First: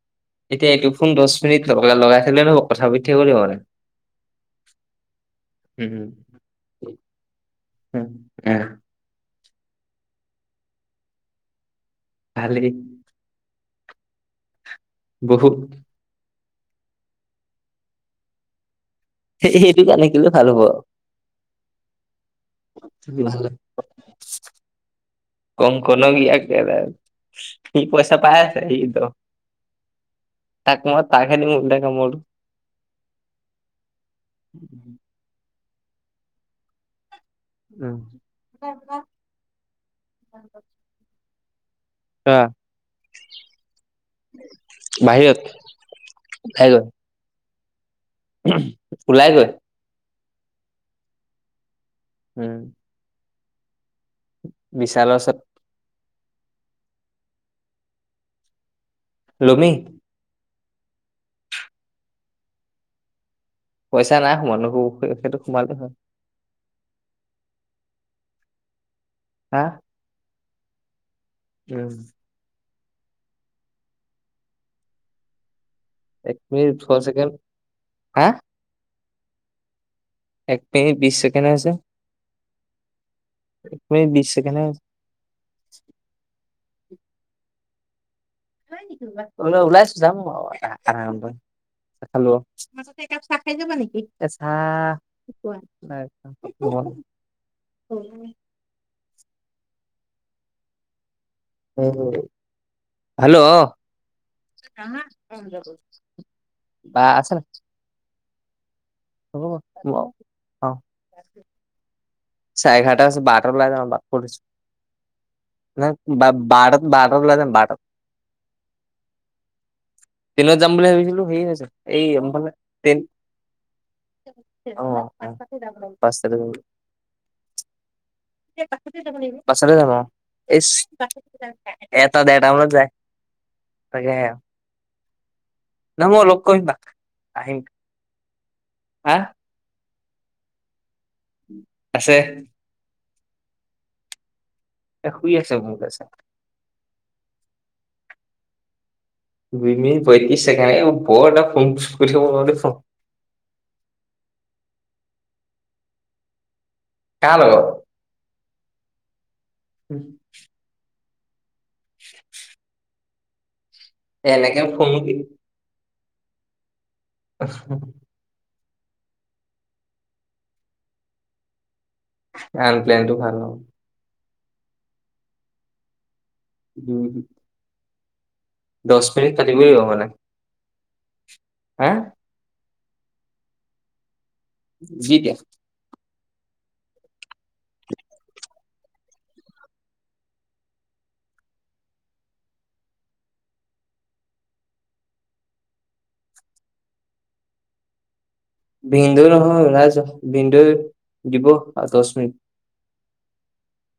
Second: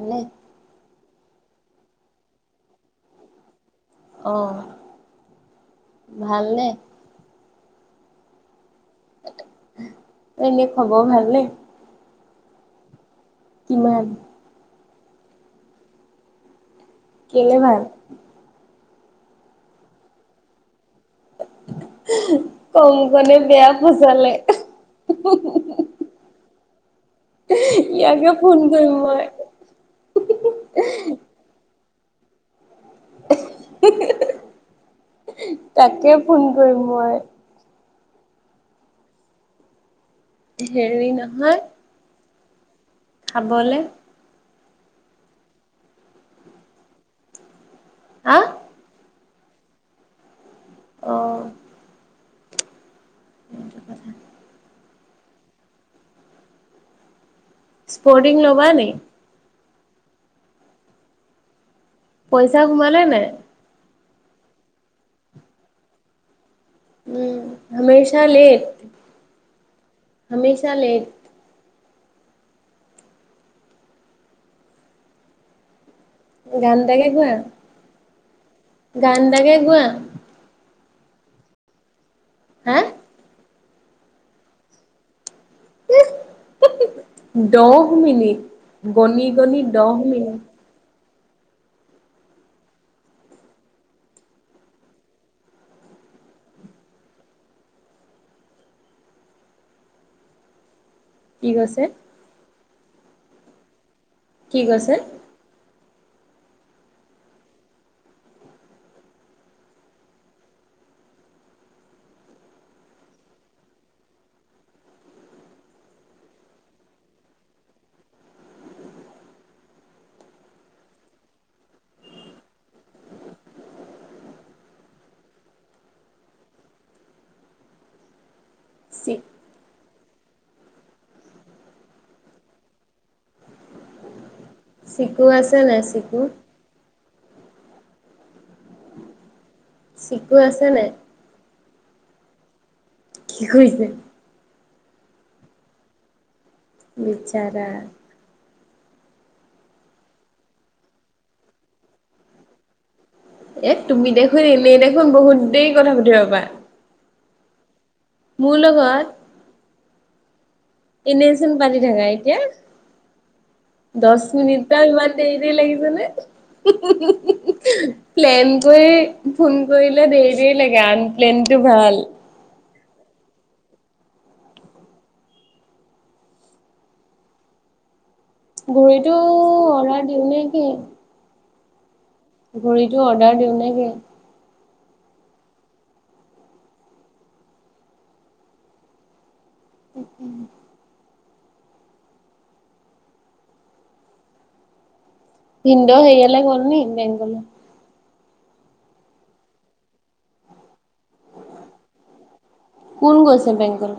ভালে এতিয়া এইটো ফোন দচ মিনিট লগ লগাই থলে নহব কথা পাতি থাকিব মানে। অহ লাগিব উম ভালনে? উম উম। এনেই খবৰ ভালনে? ভালেই। কিমান? বহুত। কেলে ভাল? সেইটো কাৰনে কেলে ভাল হ'ব আৰু। [inaudible] কংকণে বেয়া ফচালে। কে [unintelligible] সি পাইচা ইয়াকে পাই ফোন আছে সি কৰিম মই তাক মই [unintelligible] কামোৰ। [unintelligible] তাকে ফোন কৰিম মই। উম, হেৰি নহয় কোৱা? খাবলে। বাহিৰত খাই গয় হা ওলাই গৈ। অ'। উম। [unintelligible] বিশালৰ অচত। স্পৰ্টিং লবা নেকি? লময়ে। পইচা সোমালে নাই পইচা নাই সোমোৱা সেইটো সোমালে হয়। উম, হমেচা লেট। হা হমেচা লেত। উম। এক মিনিট গান ওঠৰ তাকে ছেকেণ্ড গোৱা, হা গান তাকে গোৱা? এক মিনিত বিশ ছেকেণ্ড হে হয়চে। হা এক মিনিত বিশ ছেকেণ্ড হে হয়চে। [unintelligible] দহ মিনিট। গণি গণি [unintelligible] দহ ওলাইছো যাম মিনিট আৰু। [unintelligible] মাজতে এক কাপ চাহ খায় জাবা নেকি এ চা কোৱা [unintelligible] কি কৈছে হেল্ল'! কি কৈছে? [unintelligible] বা আছে নে? [unintelligible] চাৰে এঘাৰটা হয়চে বাৰটাত উলায় জাও ৰবা। [unintelligible] নায় বাৰতাত বাৰতাত উলাই যাম বাৰতাত। ট্ৰেইনত যাম বুলি ভাবিছিলো হেৰি হৈছে এইফালে ট্ৰেইন অ', পাঁচটাতে যাব লাগিব। পাঁচটাতে চি যাব লাগিব, পাঁচটাতে যাম আৰু। এটা দেৰটা মানত যায় তাকেহে। চিকু আছে নাই চিকু? আহিল হা চিকু আছে নাই? আছে। কি কৰিছে? এ শুই আছে মোৰ। [unintelligible] বিচাৰা দুই মিনিট পয়ত্ৰিশ ছেকেণ্ড বৰ এটা ফোন [unintelligible] এ তুমি দেখোন এনেই দেখোন বহুত দেৰি কথা পাতিব পাৰা। কাৰ লগত। মোৰ লগত। [unintelligible] এনেচোন পাতি থাকা, এতিয়া দচ এনেকে মিনিট বা ফোন ইমান দেৰি দেৰি লাগিছেনে। আছো। তুমি ফোন কৰিলে দেৰি দেৰি লাগে আনপ্লেনটো ভাল। আনপ্লেনটো ভাল ন। উম। ঘড়ীটো লাগিব অৰ্ডাৰ মানে। দিওঁ নে কি। হা ঘড়ীটো অৰ্ডাৰ দিওঁ নে কি? যি দিয়া। [inaudible] উ উ। ভিনদৌ হেৰিয়ালে গ'লনি বেংকলে। ভিনদৌই নহয় ওলাইছে ভিনদৌই দিব আৰু দচ মিনিট। কোন গৈছে বেংকলে?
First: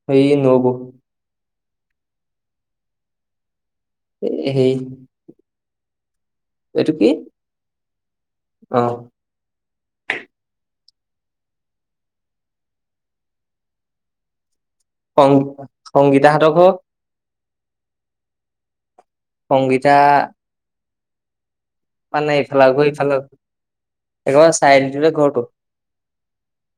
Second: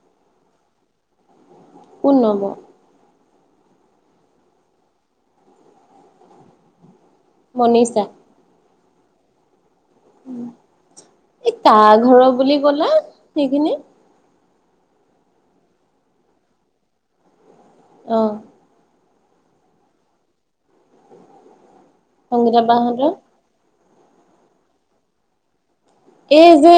[unintelligible] নবৌ কোন নবৌ। এ হেই। এইটো কি? শুনিছা। অ, এই কাৰ ঘৰৰ বুলি ক'লা সেইখিনি। সংগীতা সংগীতাহত ঘৰৰ অ। সংগীতা মানে সংগীতা ইফাল ঘৰ বাহঁতৰ ইফাল একেবাৰে চাইডটে ঘৰতো। এই যে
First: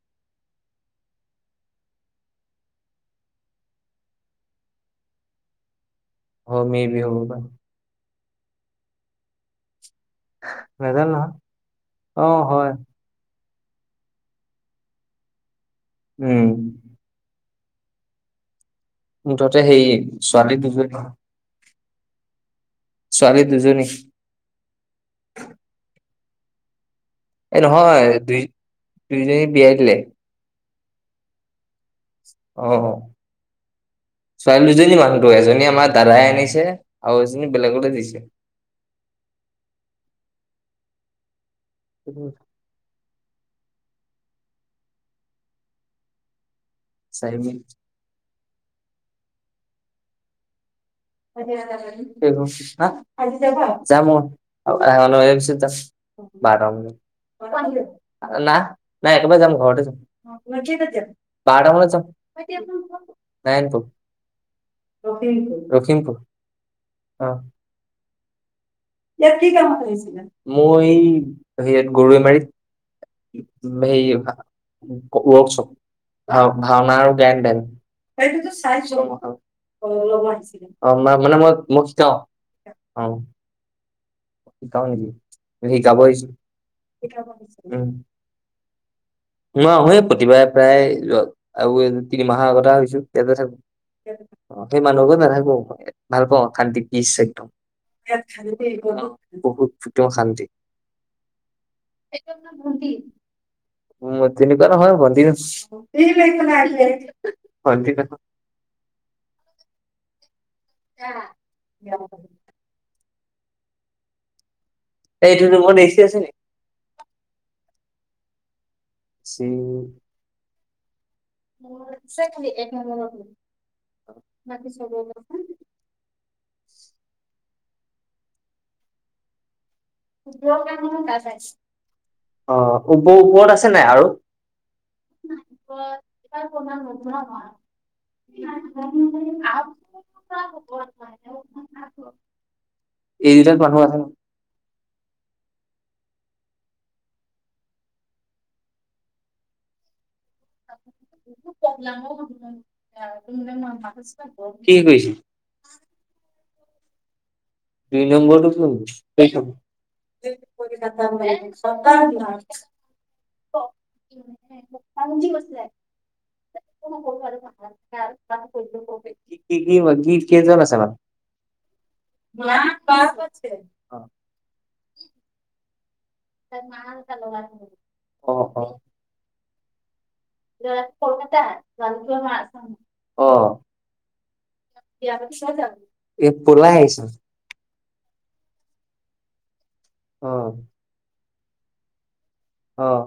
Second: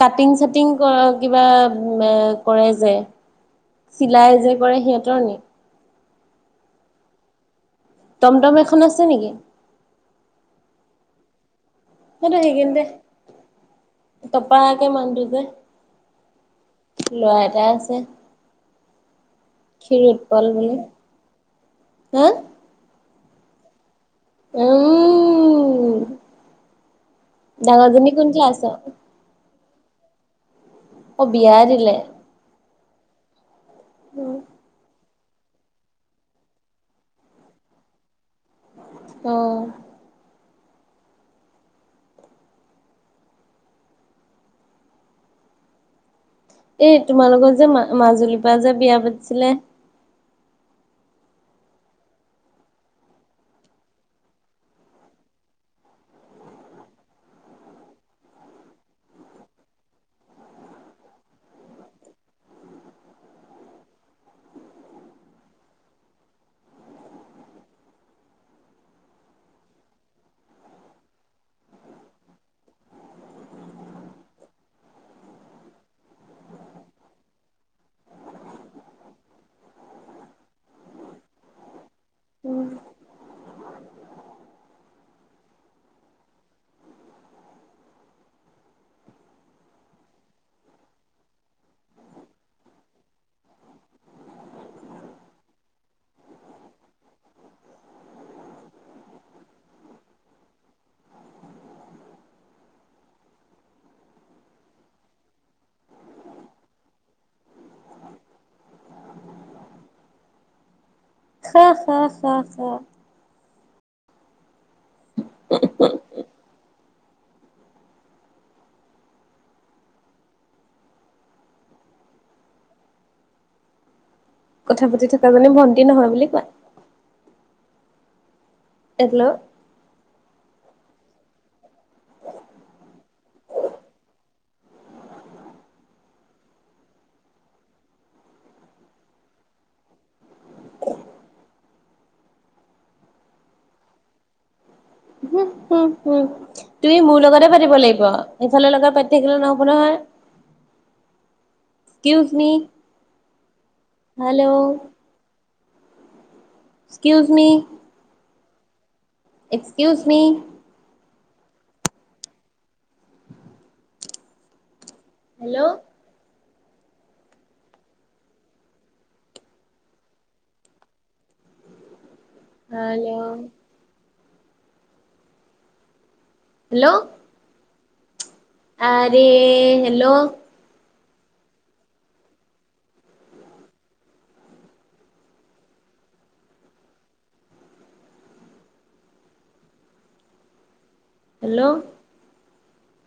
কাটিং চাটিং কৰা কিবা এ কৰে যে। চিলাই যে কৰে সিহঁতৰ নেকি? অ, মে বি হ'ব পাৰে। টমটম এখন আছে নেকি? নেজানো নহয়। অ মইটো হয় সেইখিনিতে তপাকে মানুহটো যে। উম। এয়া আছে। মুঠতে সেই ক্ষীৰোৎপল ছোৱালী বুলি দুজনী। হা ছোৱালী দুজনী। উম্। এ নহয় দুই ক্লাছত দুইজনী বিয়াই দিলে। অ' বিহাৰী। অ, অ, ছোৱালী দুজনী মানুহ আৰু এজনী আমাৰ দাদাই আনিছে আৰু এজনী বেলেগলে দিছে। অ', [unintelligible] এই চাৰি তোমালোকৰ যে মিনিট মাজুলীৰ পৰা যে বিয়া পাতিছিলে। [unintelligible] বাৰ না নাই একেবাৰে যাম ঘৰতে যাম। বাৰ [unintelligible] [unintelligible] লখিমপুৰ ইয়াত কি কাম কৰিছিলে মই হেয়াত গৰৈ মাৰিত। সে ৱৰ্কশপ। ভ ভাওনা আৰু জ্ঞান [unintelligible] সেইটোতো চাইছো [unintelligible] অ শিকাও নেকি শিকাব আহিছোঁ। স [unintelligible] ম প্ৰতিবাৰে প্ৰায় আৰু এই তিনিমাহৰ আগতে হৈছো তেয়াতে থাকো। সেই মানুহকো নাথাকো ভাল পাওঁ শান্তি পিচ একদম। ইয়াত শান্তি বহুত [unintelligible] এক [unintelligible] [unintelligible] [inaudible] চ চা, চা, চা। ত এইটো ৰুমট এছি আছে নেকি। উম [unintelligible] চেখ [unintelligible] কথা পাতি থকা জনে ভন্টি নহয় বুলি কোৱা। এলো [unintelligible] অ ও ওপৰত আছে নাই আৰু। এাৰ কমা [unintelligible] [unintelligible] এই দুটাত [unintelligible] হম, হম তুমি মোৰ লগতে পাতিব লাগিব এইফালৰ লগত পাতি থাকিলে নহ'ব নহয়। এক্সকিউজ মি [unintelligible] হেল্ল' [unintelligible] এক্কউজ মি। দুই নম্বৰটো কোন। এক্সক্যউজ মি। [unintelligible] পজি বছে হেল্ল' [unintelligible] নান হেল্ল' [unintelligible] ত নাল কলাৰ [unintelligible] আৰি হেল্ল'। [unintelligible] মাছ অ বিয়া পাতছে [unintelligible] এই পলাই আহিছে। অ', হেল্ল'। অ',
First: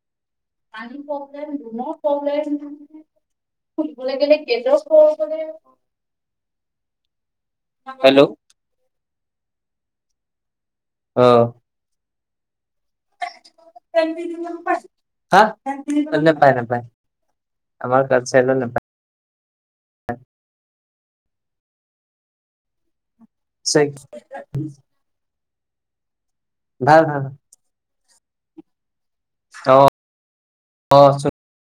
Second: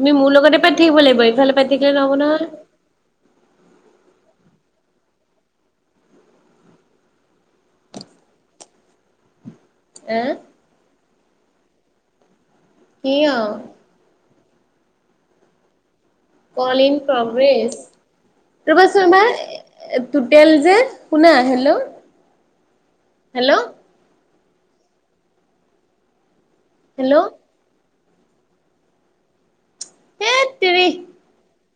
তুমি মোৰ লগতে পাঠিক হব লাগিব ইফালে পাতিকিলে নব ন [unintelligible] ফুৰিবলৈ গলে [unintelligible] হেল্ল' আহ। অ', সিঅ [unintelligible] [unintelligible] কাত কল ইন প্ৰগেছ আমাৰ কালচাৰেলত নাপায় ৰ'বাচোন এবাৰ টুটেল যে শুনা হেল্ল' হেল্ল' চেই [unintelligible] ভাল ভাল হেল্ল' অ হেত তেৰি অ [unintelligible]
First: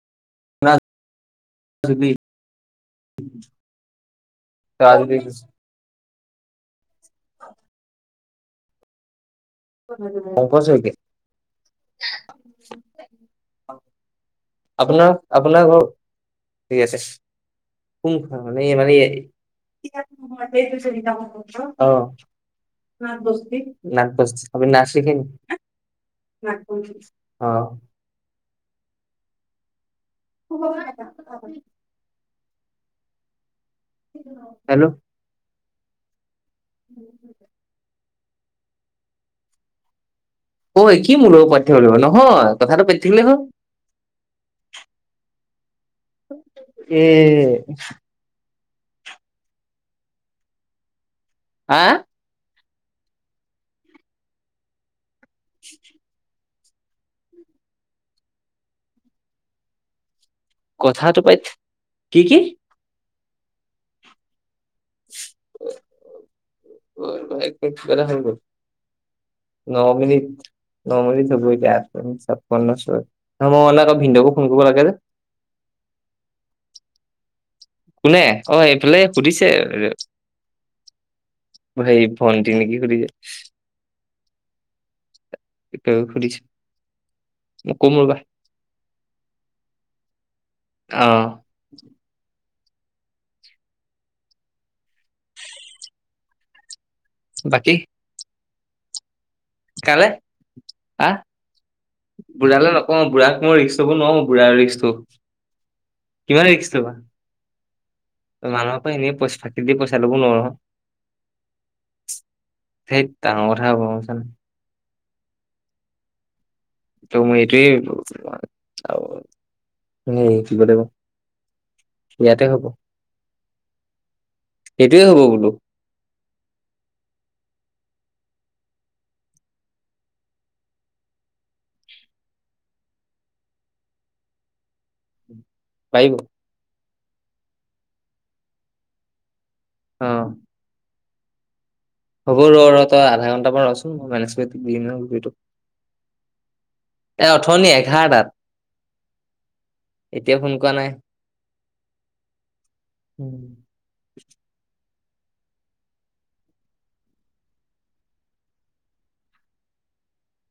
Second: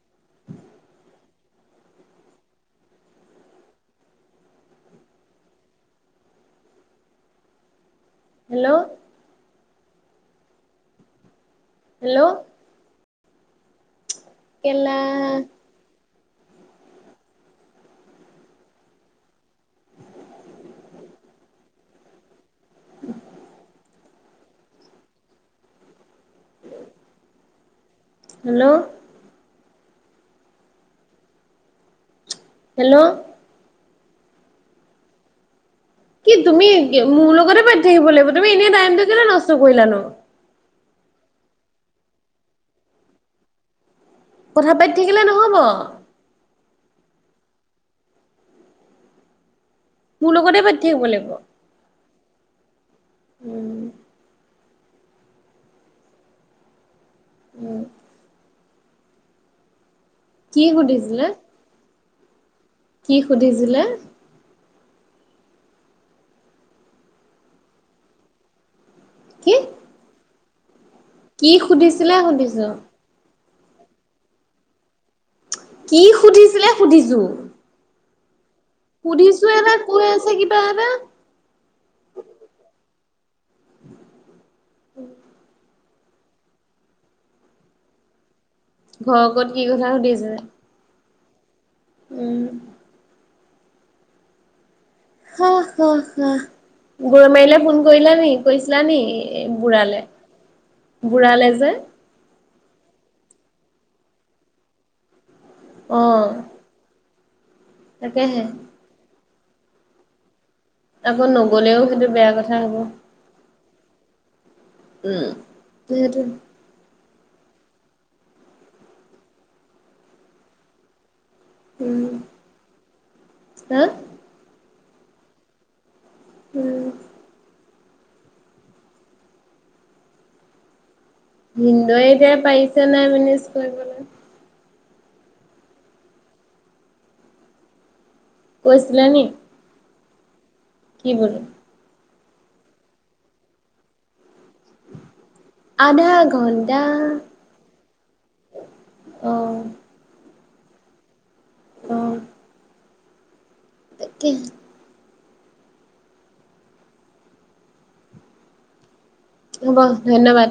[inaudible] [unintelligible] ত [unintelligible] হেল্ল' [unintelligible] অপচকে হেল্ল' কেলা আপোনাক আপোনাক ঠিক আছে [unintelligible] [unintelligible] [unintelligible] [unintelligible] হেল্ল' ব [unintelligible] হেল্ল' হেল্ল' কি তুমি মোৰ লগতে পাতি থাকিব লাগিব তুমি এনেই টাইমটো কেলে নষ্ট কৰিলা নো অঐ কি মোৰ লগত পাতিব লাগিব নহয় কথাটো পেটিকেলহে হয় কথা পাতি থাকিলে নহব এ মোৰ লগতে পাতিথাকিব লাগিব হা উম উ [unintelligible] উম [unintelligible] কি কথাটো সুধিছিলিলে পাতি কি কি কি সুধিছিলে [unintelligible] কি ন মিনিট ন মিনিট হব কি এটিয়া সুধিছিলে [unintelligible] সুধিছো ছপন্ন [unintelligible] ভিন্দঙকো ফোনক কৰিব লাগে যে কি সুধিছিলে সুধিছো কোনে অ এইফালে সুধিছো সুধিছে এটা কৈ আছে কিবা এটা হে ভণ্টি নেকি সুধিছে এক সুধিছে ম কমল বা ঘৰ কত কি কথা সুধিছে অহ উম গৰ মাৰিলে বাকী ফোন কৰিলানে কৈছিলানে এই বুঢ়ালে কালে আহ বুঢ়ালে যে বুঢ়ালৈ নকওঁ বুঢ়াক মোৰ ৰিক্সটোৰ নোৱাৰওঁ বুঢ়াৰ ৰিক্সটো অ কি ভাল দেখিছো তো বা তাকেহে মানুহৰ পৰা এনে পইচ ফাকি দি পইচা ল'ব নোৱাৰো আকৌ নগলেও সেইটো বেয়া কথা হব সেই ডাঙৰ কথা হ'ব বুজিছানে উম সটো ত মই এইটোৱেই [unintelligible] উম ইয়াতে হব হা সেইটোৱে হব বোলো উম। ভিনদৈৱে এতিয়া পাৰিছে নাই মেনেজ কৰিবলৈ। পাৰিব। কৈছিলেনি? অ'। কি বুলি? হ'ব, ৰ' ৰ' তই আধা ঘণ্টামান ৰ'চোন মই মেনেজ কৰি, [unintelligible] আধা ঘণ্টা এ অথনি এঘাৰটাত। অ'। এতিয়া ফোন কৰা নাই। অ [unintelligible] কিহ হব ধন্যবাদ।